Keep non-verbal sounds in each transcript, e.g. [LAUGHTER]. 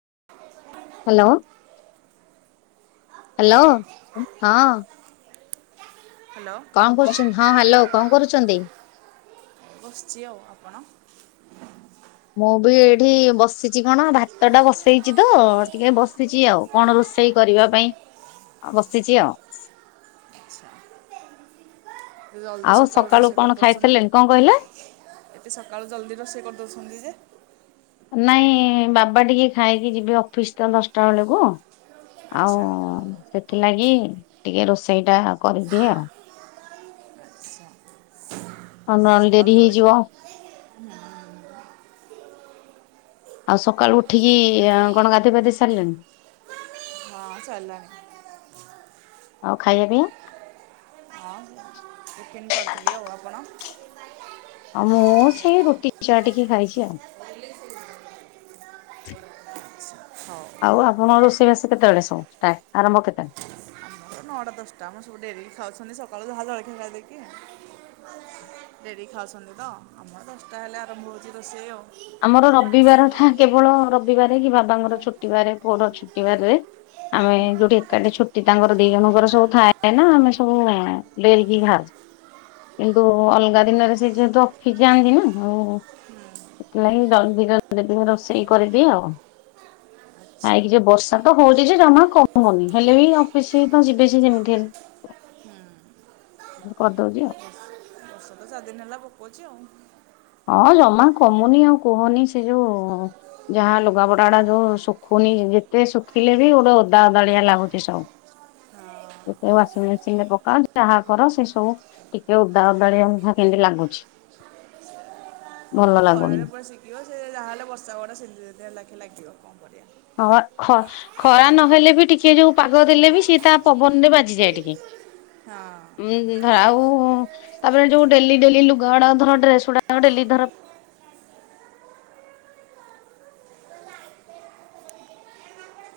[INAUDIBLE] Hello hello hello ହଁ hello କଣ କରୁଛନ୍ତି। ହଁ ହ୍ୟାଲୋ କଣ କରୁଛନ୍ତି। ବସିଛି ଆଉ ଆପଣ ମୁଁ ବି ଏଇଠି ବସିଛି କଣ ଭାତ ଟା ବସେଇଛି ତ ଟିକେ ବସିଛି ଆଉ କଣ ରୋ ରୋଷେଇ କରିବା ପାଇଁ ବସିଛି ଆଉ [INAUDIBLE] ଜଲ୍ଦି ଆଉ ସଖାଳୁ ସକାଳୁ ରୋଷେଇ କଣ କରିଦେଉଛନ୍ତି। ଖାଇସାରିଲେଣି କଣ କହିଲେ ଏତେ ସଖାଳୁ ଜଲ୍ଦୀ ରୋଷେଇ କରିଦେଉଛନ୍ତି ଜେ ନାଇଁ ବାବା ଟିକେ ଖାଇକି ଯିବେ ଅଫିସ୍ ତ ଦସ୍ ଟା ବେଳକୁ ଆଉ ଆଚ୍ଛା ସେଥିଲାଗି ଟିକେ ରୋଷେଇ ଟା ଆଚ୍ଛା ଆଉ ନହେଲେ ଡେରି ହେଇଯିବ [UNINTELLIGIBLE] ଆଉ ସକାଳୁ ଉଠିକି କଣ ଗାଧେଇ ପାଧେଇ ସାରିଲେଣି ଚାଲା ଆଉ ଖାଇବା ପାଇଁ ଓପେନ୍ କରିଥିଲି। ଆଉ ଆପଣ? ଆଉ ମୁଁ ସେ ରୁଟି ଚା ଟିକେ ଖାଇଛି। ଆଉ। ହଉ [INAUDIBLE] ଆଉ ଆପଣଙ୍କ ରୋଷେଇବାସ କେତେବେଳେ ସବୁ ଷ୍ଟାର୍ଟ ଆରମ୍ଭ କେତେବେଳେ? ଆମର ନଅଟା ଦସ୍ ଟା ଆମର ସବୁ ଡେରିରେ ଖାଉଛନ୍ତି। ସଖାଳୁ ଜାହା ଜଳିକ୍ଷିଆ ଖାଇଦେଇକି ରେଡ଼ି ଖାଉଛନ୍ତି ତ ଆମର ଆମର ଦସ୍ ଟା ହେଲେ ଆରମ୍ଭ ହୋଉଛି ରୋଷେଇ ଆଉ ଆମର ରବିବାର ଠା କେବଳ ରବିବାରେ ହି ବାବା ଙ୍କ ର ଛୁଟି ବାରେ, ପୁଅ ର ଛୁଟି ବାରେ ରେ ଆମେ ଯୋଉଠି ଏକାଠେ ଛୁଟି ତାଙ୍କ ଦି ଜଣଙ୍କର ସବୁ ଥାଏ ନା ଆମେ ସବୁ ଡେରିକି ଘାଉ କିନ୍ତୁ ଅଲଗା ଦିନରେ ସେ ଯେହେତୁ ରଫି ଯାଆନ୍ତି ନା ଆଉ [UNINTELLIGIBLE] [INAUDIBLE] ଖାଇକି ଯେ ବର୍ଷା ତ ହୋଉଛି ଯେ ଜମା ହୁଁ। କରିଦଉଛି ଆଉ। ବ କଛି ଆଉ। ହଁ ଜମା କମୁନି ଆଉ କୁହନି ସେ ଯୋଉ ଯାହା ଲୁଗା ପଟା ଡ଼ା ଯୋଉ ଶୁଖୁନି। ଯେତେ ଶୁଖିଲେ ବି ଗୋଟେ ଓଦା ଅଦଳିଆ ଲାଗୁଛି ସବୁ ହୁଁ। ଯେତେ ୱାସିଂ ମେସିନ୍ ରେ ପକା ଯାହା କର ସେ ସବୁ ଟିକେ ଓ [INAUDIBLE] ଘରରେ ପୁରା ଶିଖିବ ସେ ଯା ହେଲେ ବର୍ଷା ପରା ସୁଖିତେ ଲାଖିବ କଣ କରିବା। ହଁ ବା ଖ -ଖରା ନହେଲେ ବି ଟିକେ ଯୋଉ ପାଗ ଉଁ ଧାଉ ହଁ ତାପରେ ଯୋଉ ଡେଲି ଡେଲି ଲୁଗା ଡ଼ା ଧର ଡ୍ରେସ୍ ଗୁଡା କ ଡେଲି ଧର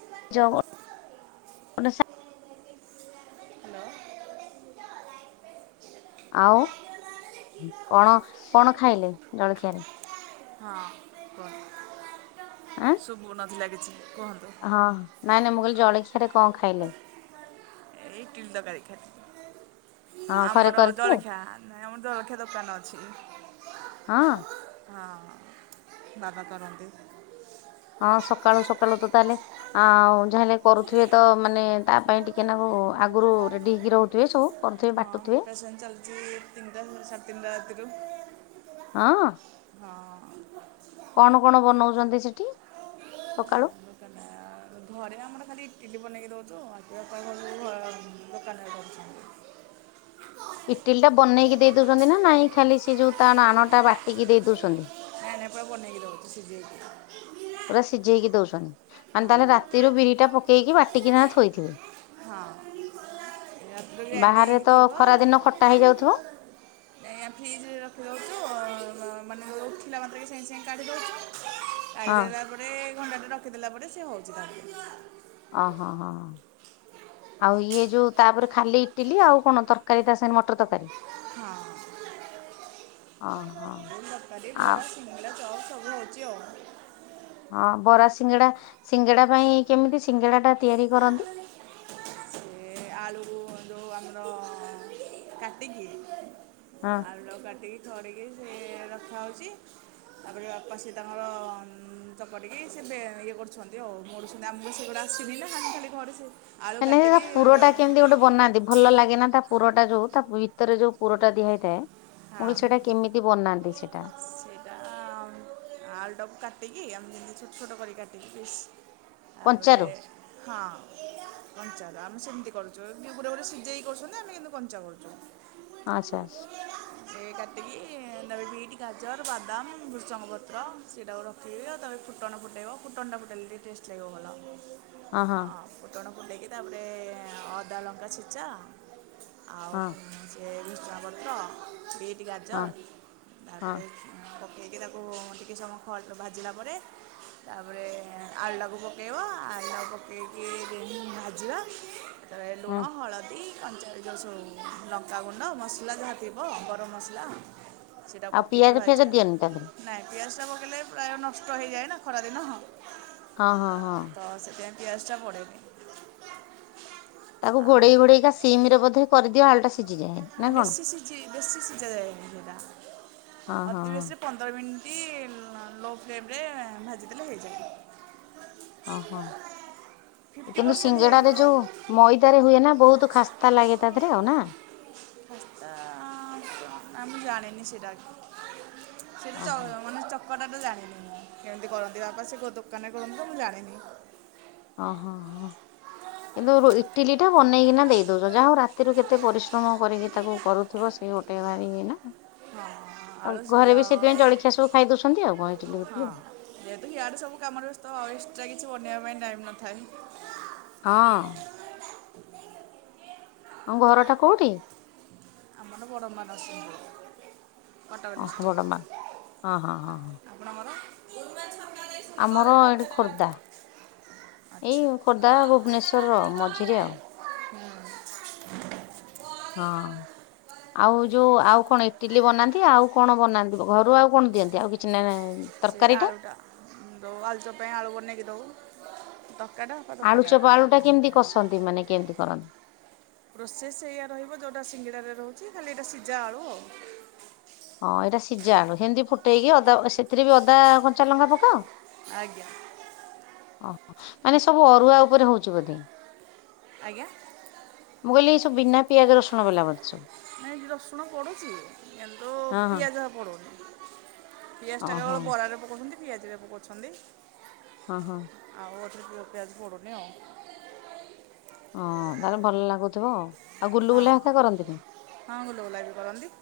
[UNINTELLIGIBLE] ହ୍ୟାଲୋ ଆଉ କଣ କଣ ଖାଇଲେ ଜଳଖିଆରେ? ହଁ କୁହ ଆଁ? ଲାଗିଛି। ହଁ ନାଇଁ ନାଇଁ ମୁଁ କହିଲି ଜଳଖିଆରେ କଣ ଖାଇଲେ? ଇଟିଲି ତରକାରି ଖାଇଲି। ହଁ ଘରେ ଆମର କରିଥିଲେ ଜଳଖିଆ ନାଇଁ ଆମର ଜଳଖିଆ ଦୋକାନ ଅଛି। ହଁ! ହଁ ବାବା କରନ୍ତି। ହଁ ସକାଳୁ ସକାଳୁ ତ ତାହେଲେ ଆଉ ଯାହାଲେ କରୁଥିବେ ତ ମାନେ ତା ପାଇଁ ଟିକେ ନାକୁ। ଆଗରୁ ରେଡି ହେଇକି ରହୁଥିବେ ସବୁ କରୁଥିବେ ପା। ହଁ ଅପ୍ରେସନ୍ ଚାଲିଛି ତିନିଟା ସାଢ଼େ ତିନିଟା ରାତିରୁ। ହଁ। ହଁ କଣ କଣ ବନାଉଛନ୍ତି ସେଠି ସକାଳୁ। ଦୋକାନ ଘରେ ଆମର ଖାଲି ଇଟିଲି ବନେଇକି ଦଉଛୁ ଆଉଣ ସବୁ ଦୋକାନରେ କରୁଛନ୍ତି। ହ ଇଟିଲି ଟା ବନେଇକି ଦେଇ ଦଉଛନ୍ତି ନା ନହିଁ ଖାଲି ସେ ଯୋଉ ତା ନାଣଟା ବାଟିକି ଦେଇ ଦଉଛନ୍ତି। ନାଇଁ ନାଇଁ ପୁରା ବନେଇକି ଦଉ ସିଜେଇକି। ପୁରା ସିଝେଇକି ଦଉଛନ୍ତି ଆ ହଁ ତାହେଲେ ରାତିରୁ ବିରି ଟା ପକେଇକି ବାଟିକି ନ ଥୋଇଥିବେ। ହଁ। ରାତିରୁ ଗ୍ରାଣ୍ଡି ବାହାରେ ହେଇକି ତ ଥିବ। ଖରା ଦିନ ଖଟା ହେଇଯାଉଥିବ ଠି ରଖିଦଉଛୁ ଅଁ। ମାନେ ଉଠିଲା ମାତ୍ରେ କେ ସାଙ୍ଗେ ସାଙ୍ଗେ କାଢ଼ିଦେଉୁଛୁ କାଢ଼ି ହଁ ଦେଲା ପରେ। ଘଣ୍ଟା ଟେ ରଖିଦେଲା ପରେ ସେ ହଉଛି ତାର। ଅ ହଁ ହଁ। ଆଉ ଇଏ ଯୋଉ ତାପରେ ଖାଲି ଇଟିଲି ଆଉ କଣ ତରକାରୀ ତାୀ ମଟର ତରକାରୀ। ହଁ। ଅ ହଁ। ତରକାରୀ ବରା ସିଙ୍ଗିଡା ଚପ୍ ସବୁ ହେଉଛି ଆଉ। ହଁ ବରା ସିଙ୍ଗଡ଼ା ସିଙ୍ଗଡ଼ା ପାଇଁ କେମିତି ସିଙ୍ଗଡ଼ାଟା ତିଆରି କରନ୍ତି। ସେ ଆଳୁ ଯେଉଁ ଆମର କାଟିକି। ହଁ ଆଳୁ ଲ କାଟିକି ଛଡେଇ ସେ ରଖା ହଉଛି। ତାପରେ ବାପା ସିଏ ତାଙ୍କର ଚକଟିକି ସେ ଇଏ କରୁଛନ୍ତି ଆଉ ମୋଡ଼ୁଛନ୍ତି ଆମକୁ ସେଗୁଡା। ସିଜିଲେ ହାଣ୍ଡି ଖାଲି ଘରେ ସେ ଆଳୁ ମାନେ ତା କାଟିକି ପୁରଟା କେମିତି ଗୋଟେ ବନାନ୍ତି ଭଲ ଲାଗେ ନା ତା ପୁରଟା ଯୋଉ ତା। ଭିତରେ ଯୋଉ ପୁରଟା ଦିଆ ହୋଇଥାଏ ମୁହ ହଁ ସେଟା କେମିତି ବନାନ୍ତି ସେଟା ସେଇଟା ଆଲୁଟାକୁ କାଟିକି। ମ ଛଟ ଛୋଟ କରି କାଟି। ତାପରେ କଞ୍ଚାରୁ ହଁ ମଞ୍ଛା ଆମ ସେ। ସେମିତି ଗୁରେ ଗୁରେ ସିଝେଇ କରୁଛନ୍ତି ଆମେ କିନ୍ତୁ କଞ୍ଚା କରୁଛୁ। ଆଚ୍ଛା। ଏ କାଟିକି ତାପରେ ଟିକେ। ଗାଜର ବାଦାମ ଭୃସଙ୍ଗପତ୍ର ସେଇଟାକୁ ରଖି ଆଉ ତାପରେ ଫୁଟନ ଫୁଟାଇବ ଫୁଟା ଫଟାଇଲେ ଟି। ଟେଷ୍ଟ। [INAUDIBLE] ହଁ ହଁ। ଫୁଣ୍ଡେଇକି ତାପରେ ଅଦା ଲଙ୍କା ଛେଚା ଆଉ ହଁ ସେ। ଭ୍ରୁସଙ୍ଗ ପତ୍ର ବିଟ୍ ଗାଜର। ହଁ ହଁ। ତାପରେ ଉଁ, ପକେଇକି ତାକୁ ଟିକେ ସମୟ ଖ ଭାଜିଲା ପରେ। ତାପରେ ଆଳୁକୁ ପକେଇବା ଆଳୁ ପକେଇକି ଟି ଭାଜିବା। ତାପରେ ଲୁଣ ହୁଁ ହଳଦୀ। କଞ୍ଚ ଯେଉଁ ସବୁ ଲଙ୍କାଗୁଣ୍ଡ ମସଲା ଯାହା ଥିବ ଗରମ ମସଲା। ସେଟା ଆଉ ପିଆଜ ପକେଇକି ଫିଆଜ ଭାଜିବା ଦିଅନି ତା ଦେହରେ ନାଇଁ ପିଆଜ ଟା ପକେଇଲେ ପ୍ରାୟ ନଷ୍ଟ ହେଇଯାଏ ନା ଖରାଦିନ। ହଁ ହଁ ହଁ। ଗ୍ୟାସ୍ ଟା ପଡେନି। ତାକୁ ଆଉ ଘୋଡେଇ ଘୋଡେଇକା ସିମ ରେ ବୋଧେ କରିଦିଅ ଆଳୁଟା ସିଝିଯାଏ ନା ବେଶ କଣ? ସିଝ ବେଶୀ ସିଝେଯାଏନି ହେଟା। ହଁ ହଁ ଅତି ହଁ ବେଶୀ ପନ୍ଦର ମିନି ମିନିଟ ଲୋ ଫ୍ଲେମେ ଭାଜିଦେଲେ ହେଇଯିବ। ଓ ହୋ। ଫିଫ୍ଟି କିନ୍ତୁ ପରସେଣ୍ଟ ହେଇଯିବ ସିଙ୍ଗଡାରେ ଆଉ ଯୋଉ ମଇଦାରେ ହୁଏ ନା ବହୁତ୍ ଖାସ୍ତା ଲାଗେ ତା ଦେହେରେ ଆଉ ନା୍ ଖାସ୍ତା ଆ ସେଟା ସେଟା ଓହୋ ଚ ମାନେ ଚକ୍ କଟା ଟା ଜାଣିନି ମୁଁ କେମିତି କରନ୍ତି ବାପା ସେ ଗୋ ଦୋକାନରେ କରନ୍ତି ତ ମୁଁ ଜାଣିନି। ଓ ହୋ ହଁ। କିନ୍ତୁ ଇଟିଲି ଟା ବନେଇକିନା ଦେଇ ଦଉଚ ଯାହା ହଉ ରାତିରୁ କେତେ ପରିଶ୍ରମ କରିକିନା ତାକୁ କରୁଥିବ। ସେ ଗୋଟେ ଭାରି ଇଏ ନା ହଁ ଆଉ ଆଳୁ ଘରେ ସିଝା ବି ସେଥିପାଇଁ ଜଳଖିଆ ସବୁ ଖାଇ ଦଉଛନ୍ତି। ଆଉ କଣ ଇଟିଲି ହଁ ଫିଟିଲି ଆଉ। ଯେହେତୁ ଇଆଡେ ସବୁ କାମରେ ବ୍ୟସ୍ତ ଏଷ୍ଟ୍ରା କିଛି ଛି ବନେଇବା ପାଇଁ ଟାଇମ ନଥାଏ। ହଁ। ଆଉ ଘର ଟା କୋଉଠି? ଆମର [UNINTELLIGIBLE] ପରଡ଼ମ୍ବରାସ। କଟକ ଓହୋ ବଡମା ଡିଷ୍ଟ୍ରିକ୍ଟ ହଁ ହଁ ହଁ ହଁ। ଆପଣଙ୍କର? ଆମର ଏଇଠି ଖୋର୍ଦ୍ଧା। ଏଇ ଆଚ୍ଛା ଖୋର୍ଦ୍ଧା ଭୁବନେଶ୍ୱରର ମଝିରେ ଆଉ। ହଁ। ଆଉ ଯୋଉ ଆଉ କଣ ଇଟିଲି ବନାନ୍ତି ଆଉ କଣ ବନାନ୍ତି ଘରୁ ଆଉ କଣ ଦିଅନ୍ତି ଆଉ କିଛି ନାହିଁ। ସେ ଆଳୁ ଟା ଯଉ ଆଳୁଚପ୍ ପାଇଁ ଆଳୁ ବନେଇକି ଦଉ। ତରକାରୀଟା ବାପା ଆଳୁ ଦୋକାନରେ ଚପ ଆଳୁ ଟା କରନ୍ତି କେମିତି କସନ୍ତି ମାନେ କେମିତି କରନ୍ତି? ପ୍ରୋସେସ୍ ଏଇଆ ରହିବ ଯୋଉଟା ସିଙ୍ଗିଡାରେ ରହୁଛି ଖାଲି ଏଇଟା ସିଝା ଆଳୁ ଆଉ। ହଁ ଏଇଟା ସିଝା ଆଳୁ ସେମିତି ଫୁଟେଇକି ଅଦା ସେଥିରେ ବି ଅଦା କଞ୍ଚା ଲଙ୍କା ପକାଅ। ଆଜ୍ଞା। ମାନେ ସବୁ ଅରୁଆ ଉପରେ ହଉଛି ବୋଧେ ଆଜ୍ଞା। ମୁଁ କହିଲି ଏଇ ବିନା ପିଆଜ ରସୁଣ ବାଲା ବୋଧେ ସବୁ। ନାଇଁ ରସୁଣ ପଡୁଛି କିନ୍ତୁ ହଁ ହଁ ପିଆଜ ପଡୁନି। ପିଆଜ ଟା ଓହୋ କେବଳ ବରା ରେ ପକଉଛନ୍ତି ପିଆଜରେ ପକଉଛନ୍ତି। ହଁ ହଁ। ପିଆଜ ପଡ଼ୁନି ଆଉ ହଁ ତାହେଲେ ଭଲ ଲାଗୁଥିବ ଆଉ। ହଁ ଗୁଲୁଗୁଲା ହେକା କରନ୍ତିନି? ହଁ ଗୁଲୁଗୁଲା ବି କରନ୍ତି।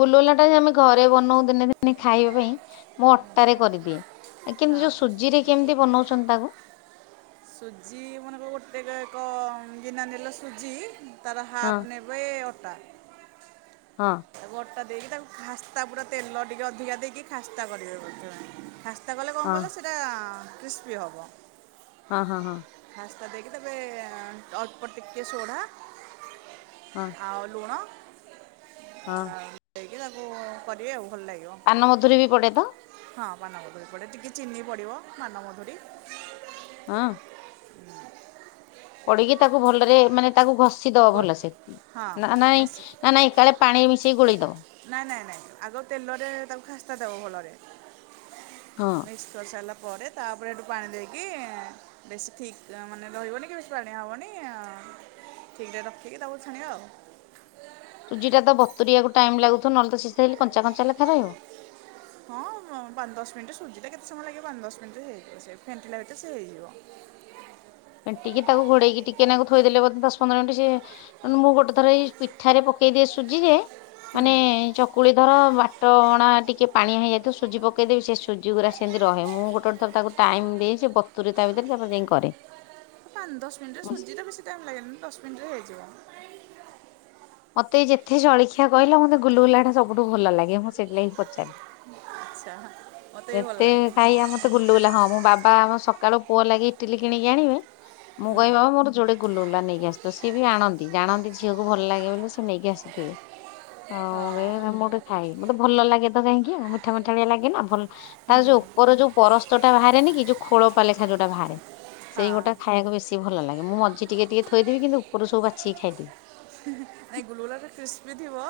ଗୁଲୁଗୁଲା ଟା ଯେ ଆମେ ଘରେ ବନଉ ଦିନେ ଦିନେ ଖାଇବା ପାଇଁ ମୁଁ ଅଟାରେ କରିଦିଏ। କିନ୍ତୁ ହଁ ଯୋଉ ସୁଜି ରେ କେମିତି ବନଉଛନ୍ତି ତାକୁ? ସୁଜି ମନେକର ଗୋଟେ ଏକ ଗିନା ନେଲ ସୁଜି ତାର ହଁ ହାପ୍ ନେବେ ଅଟା। ହଁ। ତାକୁ ଅଟା ଦେଇକି ତାକୁ ଖାସ୍ତା ପୁରା ତେଲ ଟିକେ ଅଧିକା ଦେଇକି ଖାସ୍ତା କରିବେ ଖା ତା କଲେ କଣ ହଁ କଲେ ସେଇଟା କ୍ରିସ୍ପି ହବ। ହଁ ହଁ ହଁ। ଦେଇକି ତେବେ ଅଳ୍ପ ଟିକେ ସୋଢା ହଁ ଆଉ ଲୁଣ ହଁ। ଦେଇ କି ତାକୁ କରିବେ ଆଉ। ଭଲ ଲାଗିବ ପାନ ମଧୁରୀ ବି ପଡେ ତ? ହଁ ପାନମଧୁରୀ ପଡ଼େ ଟିକେ ଚିନି ପଡ଼ିବ ପାନମଧୁରୀ। ହଁ। ହୁଁ। ପଡିକି ତାକୁ ଭଲରେ ମାନେ ତାକୁ ଘଷି ଦବ ଗୋଳ ଭଲ ସେ ହଁ ନା ନାଇଁ ବସ୍ ନା ନାଇଁ କାଳେ ପାଣି ମିଶେଇକି ଗୋଳେଇ ଦବ। ନାଇଁ ନାଇଁ ନାଇଁ ଆଗ ତେଲରେ ତାକୁ ଖାସ୍ତା ଦେବ ଭଲରେ। ହଁ। ମିସ୍କି କରିସାରିଲା ପରେ ତାପରେ ସେଠୁ ପାଣି ଦେଇକି ବେଶୀ ଥିକ୍ ମାନେ ରହିବନି କି ବେଶୀ ପାଣିଆ ହେବନି ଆ। ଠିକ ରେ ରଖିକି ତାକୁ ଛାଣିଆ ଆଉ। ସୁଜି ଟା ତ ବତୁରିଆକୁ ଟାଇମ ଲାଗୁ ଥିବ ନଏଲେ ତ ସିଏ ସେଲି କଞ୍ଚା କ ହଁ ପାଞ୍ଚ ଦଶ ମିିନିଟି ସୂଜି ଟା କେ କେତେ ସମୟ ଲାଗିବ ପାଞ୍ଚ ଦଶ ମିନିଟ ରେ ହେଇଯିବ ସେ ଫେଣ୍ଠିଲା ଭିତରେ ସେ ହେଇଯିବ। ଫେଣ୍ଟିକି ତାକୁ ଘୋଡେଇକି ଟିକେ ନାକୁ ଥୋଇଦଲେ ଦଶ ପନ୍ଦର ମିନିଟ ସେ ମୁଁ ଗୋଟେ ଥର ଏଇ ପିଠାରେ ପ ପକେଇ ଦିଏ ସୁଜିଯେ ମାନେ ଚ କୁଳି ଧର ବାଟ ଅଣା ଟିକେ ପାଣିଆ ହେଇ ଯାଇଥିବ ସୁଜି ପକେଇ ଦେବି ସେ ସୁଜି ଗୁରା ସେମିତି ରହେ ମୁଁ ଗୋଟେ ଗୋଟେ ଥର। ତାକୁ ଟାଇମ ଦେଇ ସେ ବତୁୁରେ ତା ଭିତରେ ତାପରେ ଯାଇ କରେ। ପାଞ୍ଚ ଦଶ ମିନିଟ ରେ ସୁଜି ଟା ବେଶୀ ଟାଇମ୍ ଲାଗେନି ଦଶ ମିନିଟ ରେ ହେଇଯିବ। ମତେ ଯେତେ ଜଳଖିଆ କହିଲ ମୋତେ ଗୁଲଗୁଲା ଟା ସବୁଠୁ ଭଲ ଲାଗେ ମୁଁ ସେଇଥିଲାଗି ପଚାରଲି। ଆଚ୍ଛା। ମୋତେ ବି ଭଲ ଏତେ ଲାଗେ ଖାଇଆ ମତେ ଗୁଲୁଗୁଲା ହଁ ମୁଁ ବାବା ଆମ ସକାଳୁ ପୁଅ ଲାଗି ଇଟିଲି କିଣିକି ଆଣିବେ। ମୁଁ କହିବି ବାବା ମୋର ଯୋଡେ ଗୁଲୁଗୁଲା ନେଇକି ଆସିଥିବ ସେ ବି ଆଣନ୍ତି ଜାଣନ୍ତି ଝିଅକୁ ଭଲ ଲାଗେ ବୋଲି ସେ ନେଇକି ଆସିିଥିବେ। ହ ମୁଁ ହଁ କଇବି ମୁଁ ଗୋଟେ ଖାଇବି ମତେ ଭଲ ଲାଗେ ତ କାହିଁକି ଆଉ ମିଠା ମିଠାଳିଆ ଲାଗେ ନା ଭଲ ତାର ଯୋଉ ଉପର ଯୋଉ ପରସ୍ତ ଟା ଭାରେନି କି ଯୋଉ ଖୋଳପା ଲେଖା ଯୋଉଟା ଭାରେ। ସେଇ ହଁ ଗୋଟା ଖାଇବାକୁ ବେଶୀ ଭଲ ଲାଗେ ମୁଁ ମଝି ଟିକେ ଟିକେ ଥୋଇଦେବି କିନ୍ତୁ ଉପରୁ ସବୁ ବାଛିକି ଖାଇଦେବି। ନାଇଁ ଗୁଲୁଗୁଲା ଟା କ୍ରିସ୍ପି ଥିବ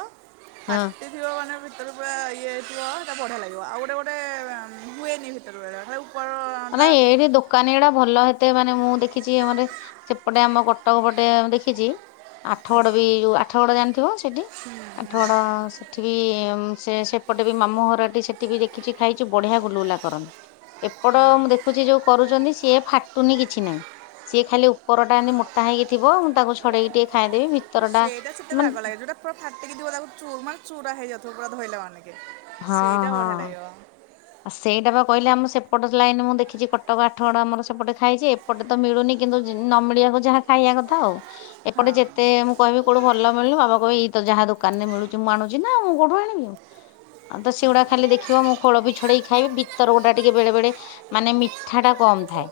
ହଁ। ଫାଟି ଥିବ ମାନେ ଭିତରେ ପୁରା ଇଏ। ଥିବ ସେଇଟା ବଢ଼ିଆ ଲାଗିବ ଆଉ ଗୋଟେ ଗୋଟେ ଏ ମ ହୁଏନି ଭିତରୁ ବେଳେ ଖାଲି ଉ ନାଇ ଏଇଠି ଦୋକାନୀ ଏଡ଼ା ଭଲ ହେ ମତେ ମାନେ ମୁଁ ଦେଖିଛି ଆମର ସେପଟେ ଆମ କଟକ ପଟେ ମୁ ଦେଖିଛି। ଆଠଗଡ ଆଜ୍ଞା। ବି ଯୋଉ ଆଠଗଡ ଜାଣିଥିବ ସେଠି ହୁଁ, ଆଠ ହୁଁ, ହଁ ଗଡ ସେଠି ବି। ସେ ସେପଟେ ବି ମାମୁଁ ଘରଟି ସେଠି ବି ଦେଖିଛି ଖାଇଛି ବଢିଆ ଗୁଲୁଗୁଲା କରନ୍ତି। ଏପଟ ମୁଁ ଦେଖୁଛି ଯୋଉ କରୁଚନ୍ତି ସିଏ ଫାଟୁନି କିଛି ନାହିଁ। ସିଏ ଖାଲି ଉପରଟା ଏମତି ମୋଟା ହେଇକି ଥିବ ମୁଁ ତାକୁ ଛଡେଇକି ଟିକେ ଖାଇଦେବି ଭିତର ଟା। ଏଟା ସେତେ ବାଗ ଲାଗେ ଯେଉଟା ପୁରା ଫାଟିକି ଥିବ ତାକୁ ଚୁର ମାନେ ଚୁରା ହେଇ ଯାଉଥିବ ପୁରା ଧଇଲେ ମାନେ। ହଁ ସେଇଟା ବଢିଆ ହଁ। ଲାଗିବ। ଆଉ ସେଇଟା ବା କହିଲି ଆମର ସେପଟ ଲାଇନ ମୁଁ ଦେଖିଛି କଟକ ଆଠଗଡ ଆମର ସେପଟେ ଖାଇଛି ଏପଟେ ତ ମିଳୁନି କି କିନ୍ତୁ ଜିନ ନ ମିଳିବାକୁ ଯାହା ଖାଇଆ କଥା ଆଉ ହଁ ଏପଟେ ଯେତେ ମୁଁ କହିବି କୋଉଠୁ ଭଲ ମିଳୁନି ବାବା। କଇଏ ଏଇ ତ ଯାହା ଦୋକାନ ରେ ମିଳୁଛି ମୁଁ ଆଣୁଛି ନା ମୁଁ କୋଉଠୁ ଆଣିବି ଆଉ। ଆଉ ତ ସେଗୁଡା ଖାଲି ଦେଖିବ ମୁ ଖୋଳ ବି ଛୁ ଡେଇ ଖାଇବି ଭିତର ଗୋଟା ଟିକେ ବେଳେ ବେଳେ ମାନେ ମିଠା ଟା କମ ଥାଏ।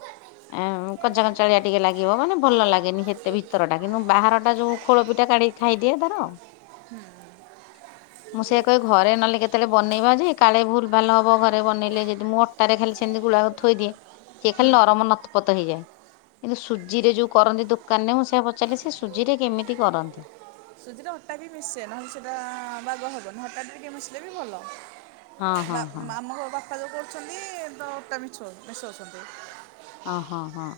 କଞ୍ଚା କଞ୍ଚାଳିଆ ଟିକେ ଲାଗିବ ମାନେ ଭଲ ଲାଗେନି ସେତେ ଭିତର ଟା କିନ୍ତୁ ବାହାରଟା ଯୋଉ ଖୋଳପିଟା। କାଢ଼ିକି ଖାଇଦିଏ ତାର। ହୁଁ। ମୁଁ ସେଆ କହେ ଘରେ ନହେଲେ କେତେବେଳେ ବନେଇବା ଯେ କାଳେ ଭୁଲ ଭାଲ ହ ବ ଘରେ ବନେଇଲେ ଯଦି ମୁଁ ଅଟାରେ ଖାଲି ସେମିତି ଗୁଳାକୁ ଥୋଇଦିଏ ସିଏ ଖାଲି ନରମ ନତପତ ହେଇଯାଏ। କିନ୍ତୁ ସୁଜିରେ ଯୋଉ କରନ୍ତି ଦୋକାନରେ ମୁଁ ସେୟା ପଚାରିଲି ସେ ସୁଜିରେ କେମିତି କରନ୍ତି। ସୁଜି ରେ ଅଟା ବି ମିଶେ ନହେଲେ ସେଇଟା ବାଗ ହବନି ଅଟା ଟିକେ ମିଶିଲେ ବି ଭଲ। ହଁ ହଁ ବା ହଁ ଆମ ବାପା ଯୋଉ କରୁଛନ୍ତି ତ ଅଟା ମିସ ମିଶଉଛନ୍ତି। ଅ ହଁ ହଁ।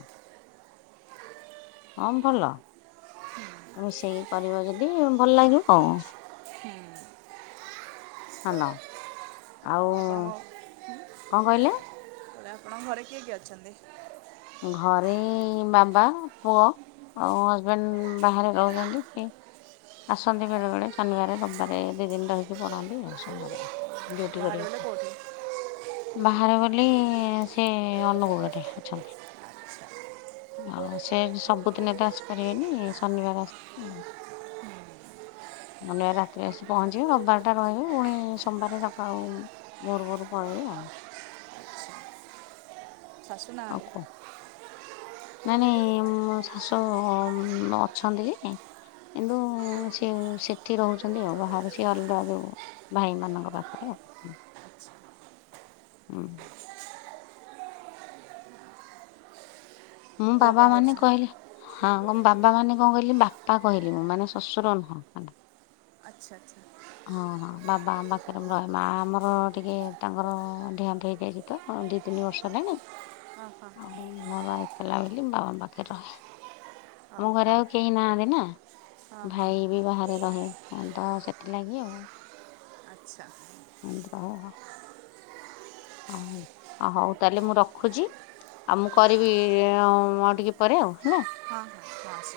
ହଁ ଭଲ। ମିଶେଇକି କରିବ ଯଦି ଭଲ ଲାଗିବ ଆଉ। ହାଲୋ ଆଉ କଁ କହିଲେ। ବୋଲେ ଆପଣଙ୍କ ଘରେ କିଏ କିଏ ଅଛନ୍ତି? ଘରେ ବାବା ପୁଅ। ଆଉ ହଜବେଣ୍ଡ ବାହାରେ ରହୁଛନ୍ତି ସିଏ। ଆସନ୍ତି ବେଳେ ବେଳେ ଶନିବାରେ ରବିବାରେ ଦି ଦିନ ରହିକି ପଳାନ୍ତି ଆଉ ସୋମବାରେ ଡ୍ୟୁଟି ବାହାରେ ବୋଲେ କରିବାକୁ। କେଉଁଠି ବାହାରେ ବୋଲି ସେ ଅନୁଗୁଳରେ ଅଛନ୍ତି। ଆ [UNINTELLIGIBLE] ଆଉ ସେ ସବୁଦିନ ତ ଆସିପାରିବେନି ଶନିବାର ଆସନ୍ତି ଆଉ। ମାନେ ରାତିରେ ଆସି ପହଞ୍ଚିବେ ରବିବାରଟା ରହିବେ ପୁଣି ସୋମବାର ସଖାଳୁ ଭୋରୁ ଭୋରୁ ପଳେଇବେ ଆଉ। ଆଚ୍ଛା [UNINTELLIGIBLE] ଶାଶୁ ନାହାନ୍ତି। ନାଇ ନାଇଁ ମୋ ଶାଶୁ ଅଛନ୍ତି ଯେ କିନ୍ତୁ ସେ ସେଠି ରହୁଛନ୍ତି ଆଉ ବାହାରେ ସିଏ ଅଲଗା ଭାଇ ମାନଙ୍କ ପାଖରେ। ଆଚ୍ଛା। ହୁ। ମୁଁ ପୁଅ ବାବା କ'ଣ ମାନେ କରୁଛନ୍ତି କହିଲେ। ହଁ କଣ ବାବା ମାନେ କଣ କହିଲି ବାପା କହିଲି ମୁଁ ମାନେ ଶ୍ୱଶୁର ନୁହଁ। ଆଚ୍ଛା ଆଚ୍ଛା ହଁ ହଁ ବାବା। ପାଖରେ ରହେ ମା ଆମର ଟିକେ ତାଙ୍କର ଦେହାନ୍ତ ହେଇଯାଇଛି ତ ଦି ତିନି ବର୍ଷ ହେଲାଣି ହଁ ହଁ ଆଉ ବାବା ଏକଲା ବୋଲିି ବାବାଙ୍କ ପାଖରେ ରହେ। ହଁ ଆମ ଘରେ ଆଉ ହଁ କେହି ନାହାନ୍ତି ନା ହଁ ହଁ ଭାଇ ବି ବାହାରେ ରହେ। ତ ସେଥିଲାଗି ଆଉ। ଆଚ୍ଛା ହ ହଉ ତାହେଲେ ମୁଁ ରଖୁଛି। ଆଉ ମୁଁ କରିବି ଆଉ ଟିକେ ପରେ ଆଉ ହେଲା। [INAUDIBLE] ହଁ ହଁ ହ ସ